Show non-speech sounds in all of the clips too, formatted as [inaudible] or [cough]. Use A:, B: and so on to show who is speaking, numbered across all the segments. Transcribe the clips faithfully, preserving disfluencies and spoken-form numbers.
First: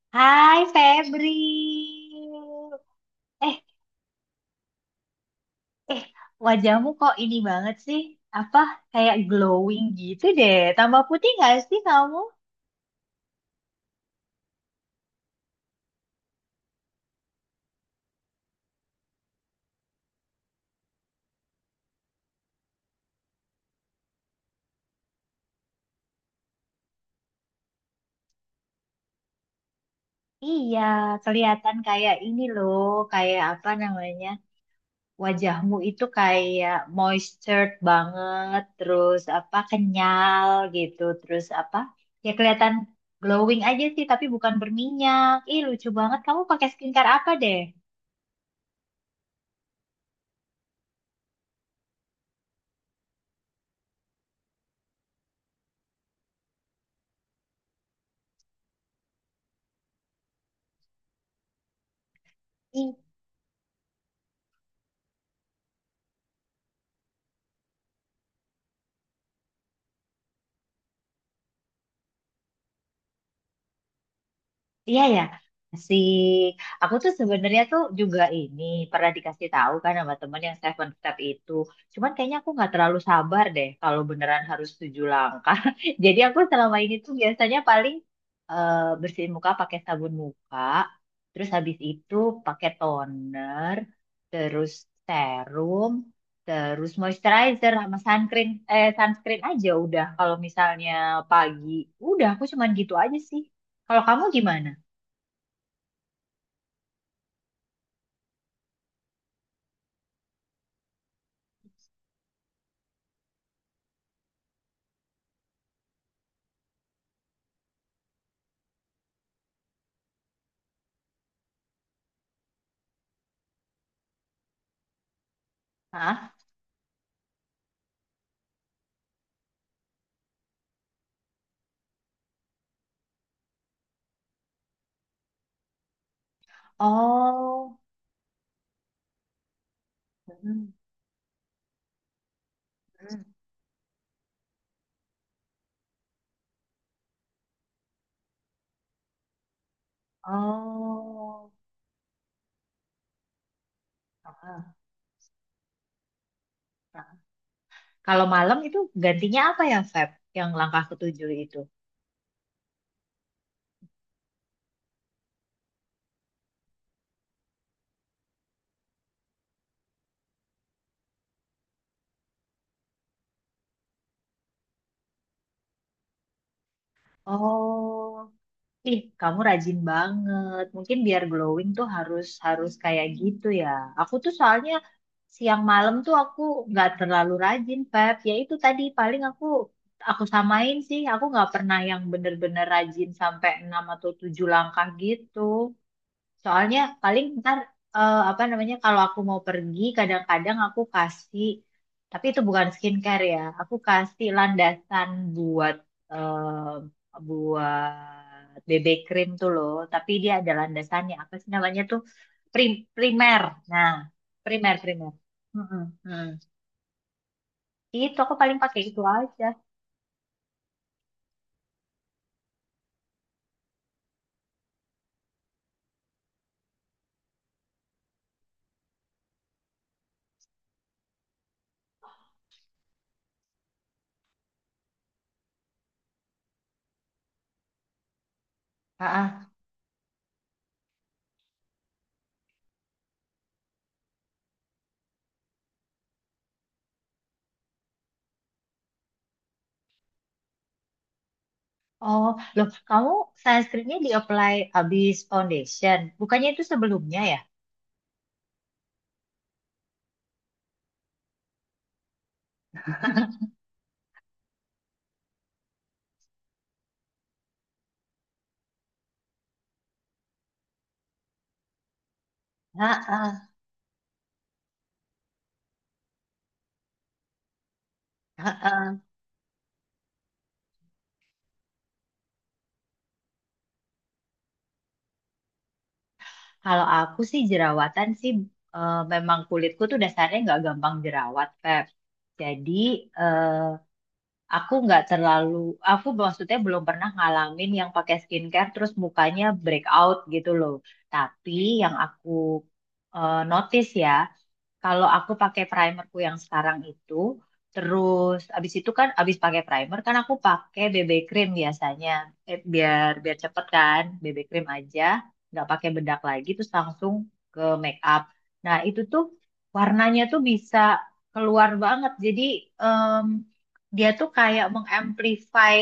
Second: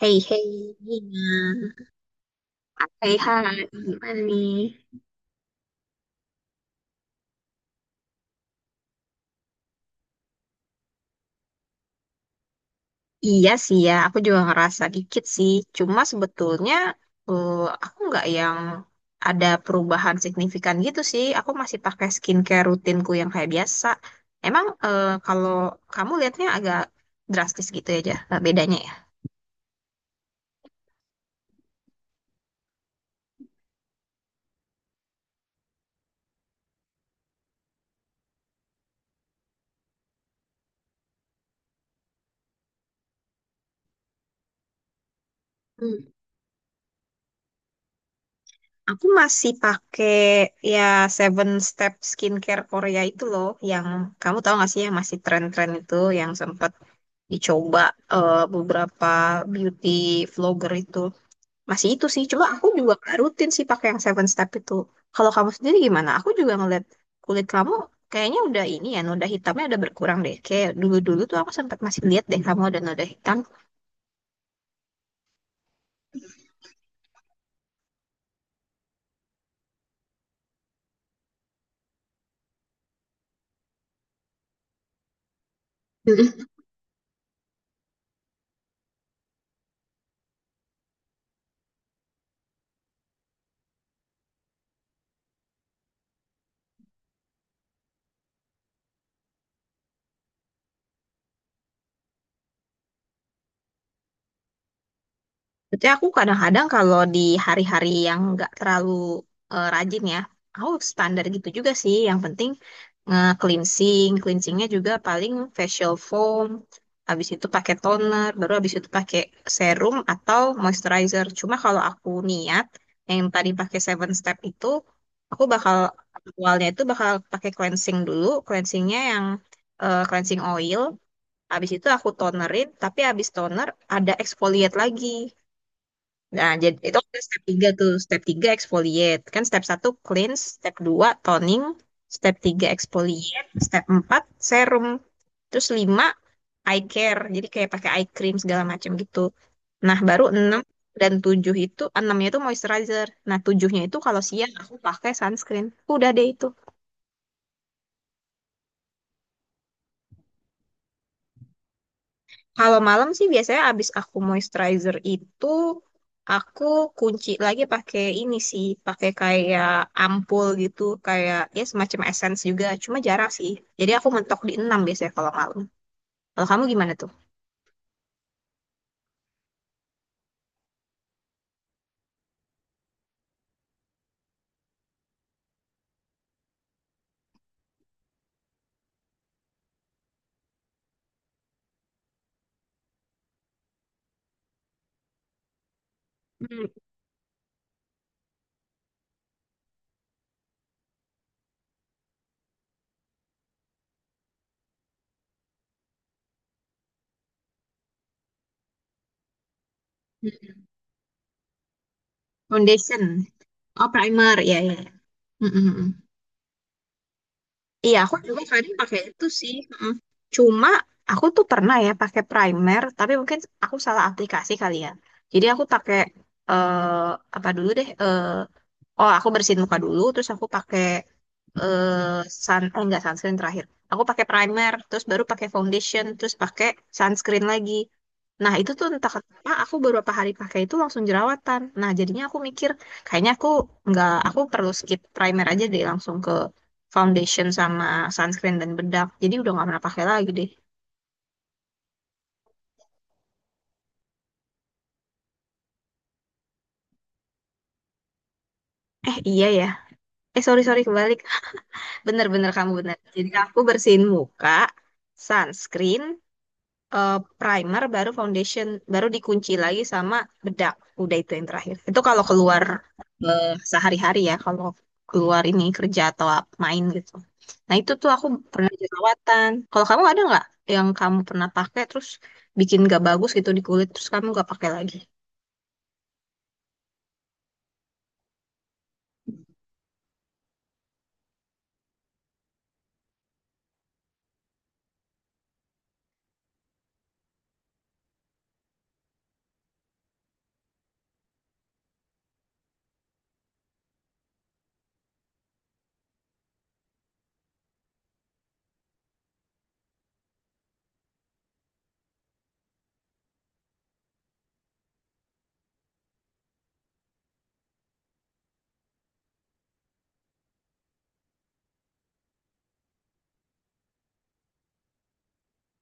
A: Hei,
B: Hai
A: hei,
B: Febri.
A: Gina. Hei,
B: Eh,
A: hai, gimana nih?
B: Wajahmu kok ini banget sih? Apa kayak glowing gitu deh. Tambah putih gak sih kamu?
A: Iya sih ya, aku juga ngerasa dikit sih. Cuma sebetulnya eh, aku nggak yang ada perubahan signifikan gitu sih. Aku masih pakai skincare rutinku yang kayak biasa. Emang eh, kalau kamu lihatnya agak drastis gitu ya, Jah, eh, bedanya ya?
B: Iya, kelihatan kayak ini loh, kayak apa namanya? Wajahmu itu kayak moistured banget, terus apa kenyal gitu, terus apa? Ya kelihatan glowing aja sih, tapi bukan berminyak. Ih, lucu
A: Hmm.
B: banget. Kamu pakai skincare apa deh?
A: Aku masih pakai ya Seven Step Skincare Korea itu loh, yang kamu tahu gak sih yang masih tren-tren itu, yang sempat dicoba eh, beberapa beauty vlogger itu. Masih itu sih, cuma aku juga nggak rutin sih pakai yang seven step itu. Kalau kamu sendiri gimana? Aku juga ngeliat kulit kamu kayaknya udah ini ya, noda hitamnya udah berkurang deh. Kayak dulu-dulu tuh aku sempat masih lihat deh kamu ada noda hitam.
B: Iya ya, masih. Aku tuh sebenarnya tuh juga ini pernah dikasih tahu kan sama temen yang Seven Step itu. Cuman kayaknya aku nggak terlalu sabar deh kalau beneran harus tujuh langkah. [laughs] Jadi aku selama ini tuh biasanya paling eh, bersihin muka pakai sabun muka, terus habis itu pakai toner, terus serum, terus moisturizer sama sunscreen, eh sunscreen aja udah. Kalau misalnya pagi, udah aku cuman gitu aja sih. Kalau kamu gimana?
A: Jadi aku kadang-kadang kalau di hari-hari yang nggak terlalu eh, rajin ya, aku standar gitu juga sih. Yang penting nge-cleansing, cleansingnya juga paling facial foam, habis itu pakai toner, baru habis itu pakai serum atau moisturizer. Cuma kalau aku niat yang tadi pakai seven step itu, aku bakal awalnya itu bakal pakai cleansing dulu, cleansingnya yang eh, cleansing oil. Habis itu aku tonerin, tapi habis toner ada exfoliate lagi. Nah, jadi itu ada step tiga tuh. Step tiga exfoliate. Kan step satu cleanse,
B: 啊，哦，嗯，嗯，哦,
A: step dua toning, step tiga exfoliate, step empat serum. Terus lima eye care. Jadi kayak pakai eye cream segala macam gitu. Nah, baru enam dan tujuh itu, enamnya nya itu moisturizer. Nah, tujuhnya itu kalau siang
B: ah,
A: aku pakai sunscreen. Udah deh itu.
B: ah. Kalau malam itu gantinya apa ya, Feb? Yang langkah ketujuh itu?
A: Kalau malam sih biasanya abis aku moisturizer itu aku kunci lagi pakai ini sih, pakai kayak ampul gitu, kayak ya semacam essence juga, cuma jarang sih. Jadi aku mentok di enam biasanya kalau malam. Kalau kamu gimana tuh?
B: Oh, ih, kamu rajin banget. Mungkin biar glowing tuh harus harus kayak gitu ya. Aku tuh soalnya siang malam tuh aku nggak terlalu rajin, Feb. Ya itu tadi paling aku aku samain sih. Aku nggak pernah yang bener-bener rajin sampai enam atau tujuh langkah gitu.
A: Hmm,
B: Soalnya paling ntar eh, apa namanya kalau aku mau pergi kadang-kadang aku kasih tapi itu bukan skincare ya. Aku kasih landasan buat eh, buat B B cream tuh loh, tapi dia ada
A: mm.
B: landasannya. Apa sih namanya tuh? Prim
A: Foundation.
B: primer.
A: Oh,
B: Nah,
A: primer. Ya,
B: primer
A: ya.
B: primer.
A: Mm, mm,
B: Mm-mm,
A: mm.
B: mm.
A: Iya, aku
B: Itu aku
A: juga
B: paling
A: kadang
B: pakai
A: pakai
B: itu
A: itu
B: aja.
A: sih. Mm. Cuma aku tuh pernah ya pakai primer, tapi mungkin aku salah aplikasi kali ya. Jadi aku pakai eh apa dulu deh? eh, Oh, aku bersihin muka dulu, terus aku pakai eh sun, eh enggak sunscreen terakhir. Aku pakai primer, terus baru pakai foundation, terus pakai sunscreen lagi. Nah, itu tuh entah
B: Ah,
A: kenapa
B: ah.
A: aku beberapa hari pakai itu langsung jerawatan. Nah, jadinya aku mikir, kayaknya aku nggak, aku perlu skip primer aja deh langsung ke foundation sama sunscreen dan bedak. Jadi udah nggak pernah pakai lagi deh.
B: Oh, loh, kamu sunscreennya di apply habis foundation. Bukannya itu sebelumnya ya?
A: Eh, iya ya. Eh, sorry, sorry, kebalik. Bener-bener kamu bener. Jadi aku bersihin muka, sunscreen, eh, primer, baru foundation, baru dikunci lagi sama bedak. Udah itu yang terakhir. Itu kalau keluar eh,
B: Heeh,
A: sehari-hari ya, kalau keluar ini kerja atau ap- main gitu. Nah itu tuh aku pernah
B: heeh.
A: jerawatan. Kalau kamu ada nggak yang kamu pernah pakai terus bikin gak bagus gitu di kulit terus kamu gak pakai lagi?
B: Kalau aku sih jerawatan sih eh, memang kulitku tuh dasarnya nggak gampang jerawat, Pep. Jadi eh, aku nggak terlalu, aku maksudnya belum pernah ngalamin yang pakai skincare terus mukanya breakout gitu loh. Tapi yang aku eh, notice ya, kalau aku pakai primerku yang sekarang itu, terus abis itu kan abis pakai primer kan aku pakai B B cream biasanya, eh, biar biar cepet kan, B B cream aja, nggak pakai bedak lagi, terus langsung ke make up. Nah itu tuh warnanya tuh bisa keluar banget, jadi em, dia tuh kayak mengamplify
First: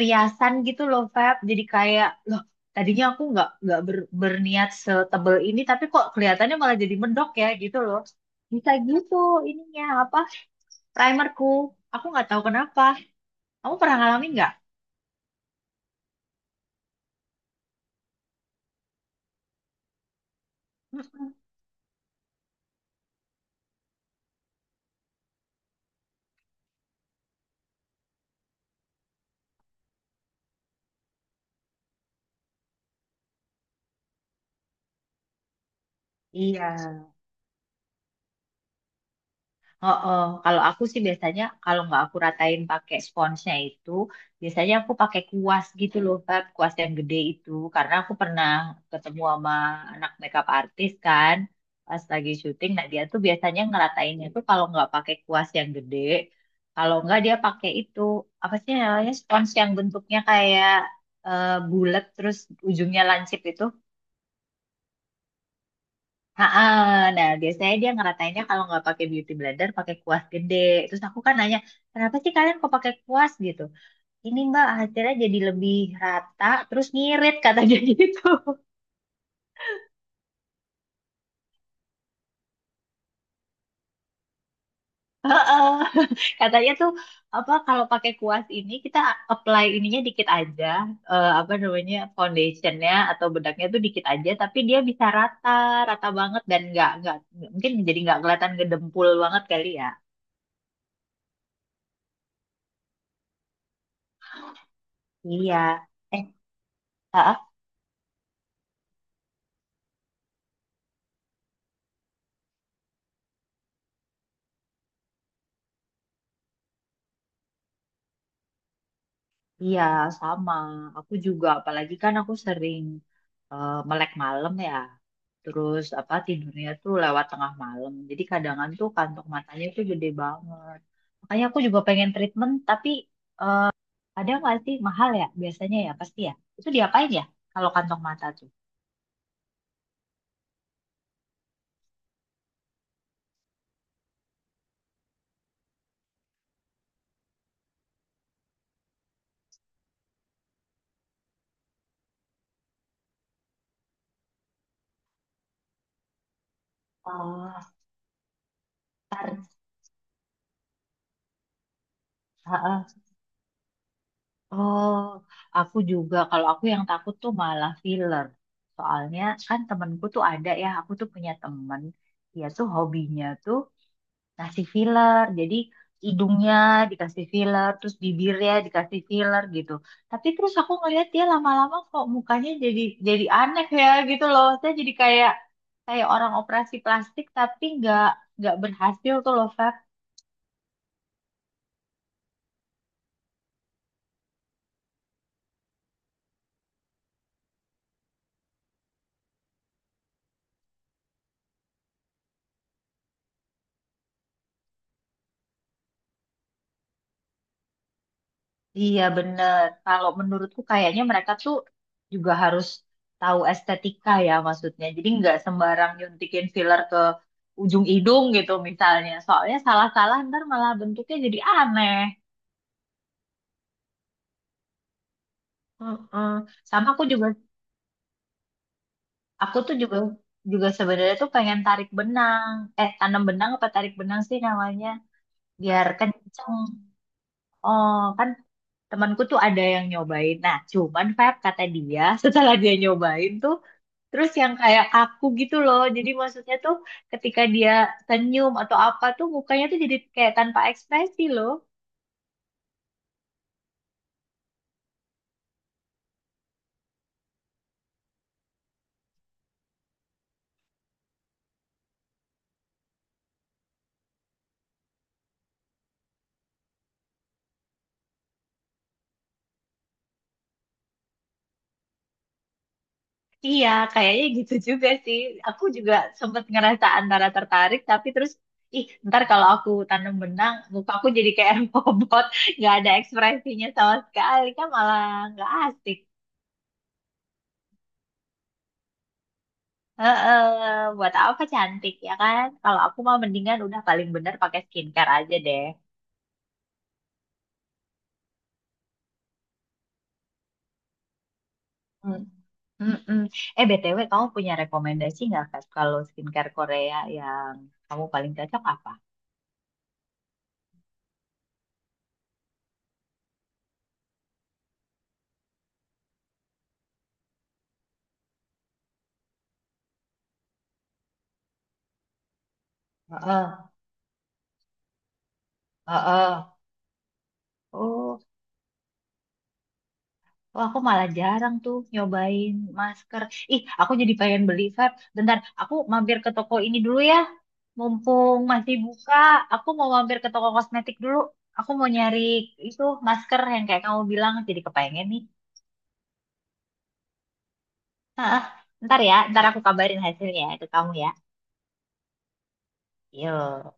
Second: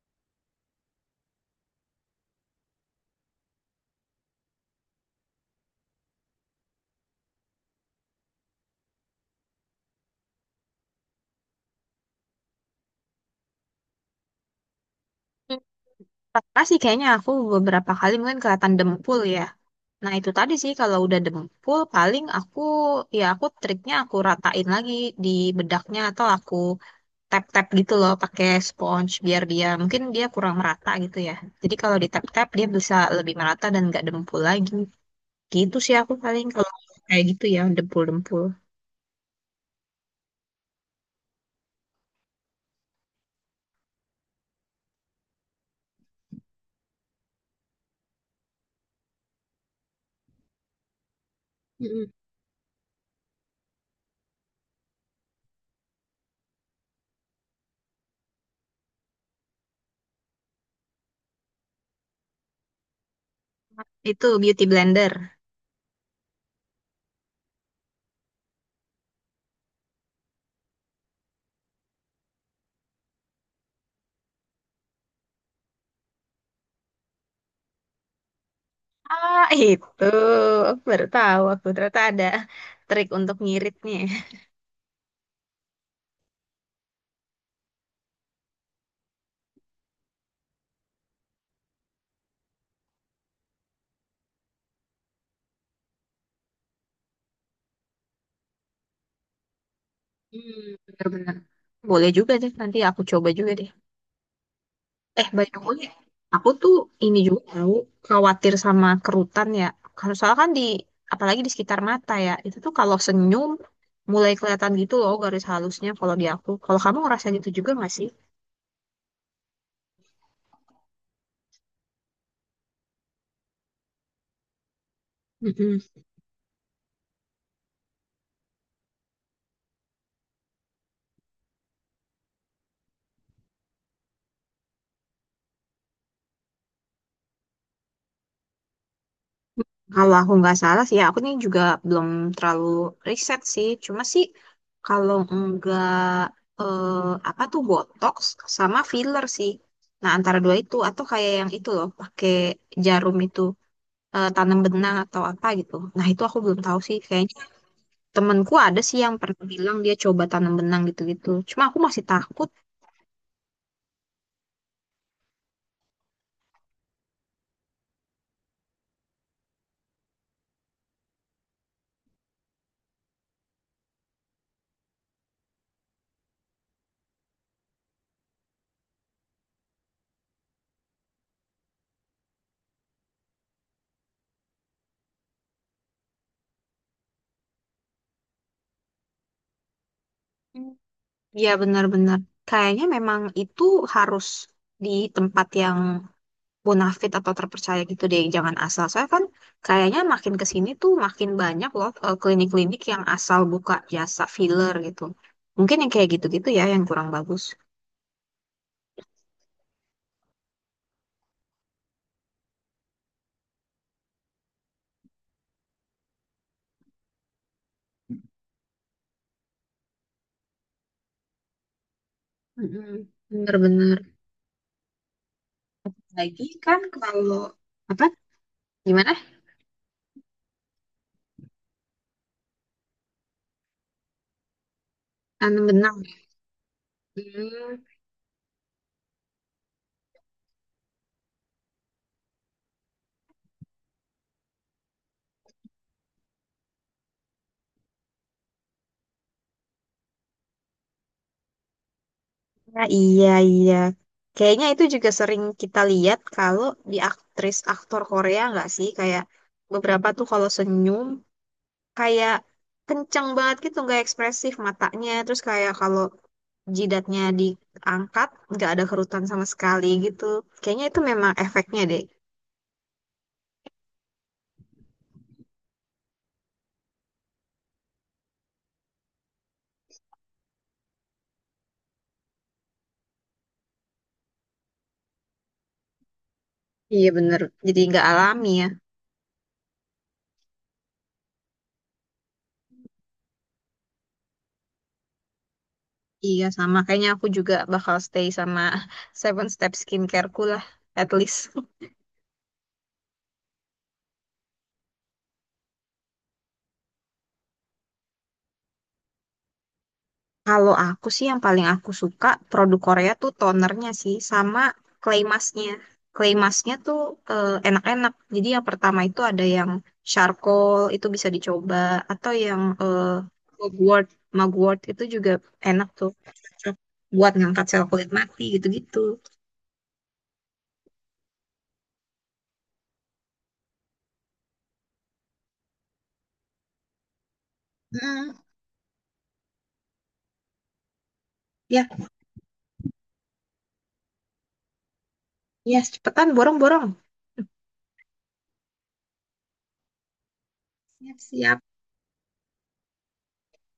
B: riasan gitu loh, Feb. Jadi kayak loh tadinya aku nggak nggak ber- berniat setebel ini tapi kok kelihatannya malah jadi mendok ya gitu loh bisa gitu ininya apa primerku. Aku nggak tahu kenapa. Kamu pernah ngalamin nggak?
A: Hmm, pernah sih kayaknya aku beberapa kali mungkin kelihatan dempul ya. Nah itu tadi sih kalau udah
B: Mm-mm.
A: dempul paling aku ya aku triknya aku ratain lagi di bedaknya atau aku tap-tap gitu loh pakai sponge biar dia mungkin dia kurang merata gitu ya. Jadi kalau di tap-tap dia bisa lebih merata dan nggak dempul lagi. Gitu sih aku paling kalau
B: Iya,
A: kayak gitu ya dempul-dempul.
B: heeh, kalau aku sih biasanya kalau nggak aku ratain pakai sponsnya itu, biasanya aku pakai kuas gitu loh, Feb, kuas yang gede itu. Karena aku pernah ketemu sama anak makeup artis kan, pas
A: Mm-mm.
B: lagi syuting. Nah dia tuh biasanya ngeratainnya tuh kalau nggak pakai kuas yang gede, kalau nggak dia pakai itu apa sih namanya spons yang bentuknya kayak eh bulat terus ujungnya lancip itu.
A: Itu beauty blender.
B: Ah, ah. Nah biasanya dia ngeratainnya kalau nggak pakai beauty blender pakai kuas gede. Terus aku kan nanya, kenapa sih kalian kok pakai kuas gitu? Ini Mbak hasilnya jadi lebih rata, terus ngirit katanya [laughs] gitu.
A: Ah itu aku baru tahu aku ternyata ada trik untuk ngiritnya.
B: Heeh. Katanya tuh apa kalau pakai kuas ini kita apply ininya dikit aja, eh, apa namanya foundationnya atau bedaknya tuh dikit aja, tapi dia bisa rata, rata banget dan nggak nggak mungkin jadi nggak kelihatan gedempul banget kali ya.
A: Hmm, bener-bener. Boleh juga deh nanti aku coba juga deh. Eh, by
B: Iya.
A: the way,
B: Eh,
A: aku tuh ini
B: heeh.
A: juga tahu khawatir sama kerutan ya. Kalau soalnya kan di, apalagi di sekitar mata ya, itu tuh kalau senyum mulai kelihatan gitu loh garis halusnya kalau di aku. Kalau kamu ngerasa gitu juga nggak sih?
B: Iya, sama. Aku juga, apalagi kan aku sering eh, melek malam ya.
A: Mm-mm.
B: Terus apa tidurnya tuh lewat tengah malam. Jadi kadang tuh kantong matanya tuh gede banget. Makanya aku juga pengen treatment, tapi ada nggak sih mahal ya? Biasanya ya, pasti ya. Itu diapain ya kalau kantong mata tuh?
A: Kalau aku nggak salah sih, ya aku nih juga belum terlalu riset sih. Cuma sih kalau nggak eh, apa tuh botox sama filler sih. Nah antara dua itu atau kayak yang itu loh pakai jarum itu. Eh, tanam benang atau apa gitu. Nah, itu aku belum tahu sih. Kayaknya
B: Oh,
A: temenku ada sih yang pernah
B: ntar.
A: bilang dia coba tanam benang gitu-gitu. Cuma aku masih takut.
B: Heeh. Oh, aku juga. Kalau aku yang takut tuh malah filler. Soalnya kan temenku tuh ada ya. Aku tuh punya temen. Dia tuh hobinya tuh kasih filler. Jadi hidungnya dikasih filler, terus bibirnya dikasih filler gitu. Tapi terus aku ngeliat dia lama-lama kok mukanya jadi jadi aneh ya gitu loh. Saya jadi kayak kayak orang operasi plastik tapi nggak nggak berhasil tuh loh, Feb.
A: Hmm. Ya, benar-benar. Kayaknya memang itu harus di tempat yang bonafit atau terpercaya gitu deh. Jangan asal. Soalnya kan kayaknya makin ke sini tuh makin banyak loh eh, klinik-klinik yang asal buka jasa filler gitu. Mungkin yang kayak gitu-gitu ya yang kurang bagus.
B: Iya bener. Kalau menurutku kayaknya mereka tuh juga harus tahu estetika ya maksudnya. Jadi nggak sembarang nyuntikin filler ke ujung hidung gitu misalnya. Soalnya salah-salah ntar malah bentuknya jadi aneh.
A: Mm-mm. Bener-bener.
B: Heeh.
A: Lagi kan
B: Sama aku juga,
A: kalau apa gimana?
B: aku tuh juga juga sebenarnya tuh pengen tarik benang. Eh, tanam benang apa tarik benang sih namanya?
A: Tanam
B: Biar
A: benang.
B: kenceng.
A: Hmm,
B: Oh, kan temanku tuh ada yang nyobain. Nah, cuman Feb kata dia [laughs] setelah dia nyobain tuh, terus yang kayak kaku gitu loh. Jadi maksudnya tuh ketika dia senyum atau apa tuh mukanya tuh jadi kayak tanpa ekspresi loh.
A: nah, iya, iya. Kayaknya itu juga sering kita lihat kalau di aktris-aktor Korea nggak sih? Kayak beberapa tuh kalau senyum kayak kenceng banget gitu, nggak ekspresif matanya. Terus kayak kalau jidatnya diangkat nggak ada kerutan sama sekali gitu. Kayaknya itu memang efeknya deh.
B: Iya, kayaknya gitu juga sih. Aku juga sempet ngerasa antara tertarik, tapi terus, ih, ntar kalau aku tanam benang, muka aku jadi kayak [laughs] robot, nggak ada ekspresinya sama sekali, kan malah nggak asik.
A: Iya bener, jadi nggak alami ya.
B: Heeh, buat apa cantik ya kan? Kalau aku mah mendingan udah paling bener pakai skincare aja deh.
A: Iya sama, kayaknya aku juga bakal stay sama [laughs] Seven Step Skincare-ku lah, at least.
B: Hmm. Mm-mm. Eh, B T W, kamu punya rekomendasi nggak, Kat, kalau skincare Korea yang kamu paling cocok apa?
A: Kalau aku sih yang paling aku suka produk Korea tuh tonernya sih sama clay masknya. Clay masknya tuh eh, enak-enak. Jadi yang pertama itu ada yang charcoal itu bisa dicoba atau yang eh,
B: Heeh,
A: mugwort. Mugwort itu juga enak tuh.
B: heeh.
A: Cocok buat ngangkat sel kulit
B: Oh.
A: mati gitu-gitu.
B: Oh, aku malah jarang tuh nyobain masker. Ih, aku jadi pengen beli, Feb. Bentar, aku mampir ke toko ini dulu ya.
A: Hmm,
B: Mumpung masih buka, aku mau mampir ke toko kosmetik dulu. Aku
A: ya,
B: mau nyari itu masker yang kayak kamu bilang, jadi kepengen nih.
A: ya cepetan borong-borong.
B: Ah, ntar ya, ntar aku kabarin hasilnya ke kamu ya.
A: Siap-siap.
B: Yuk.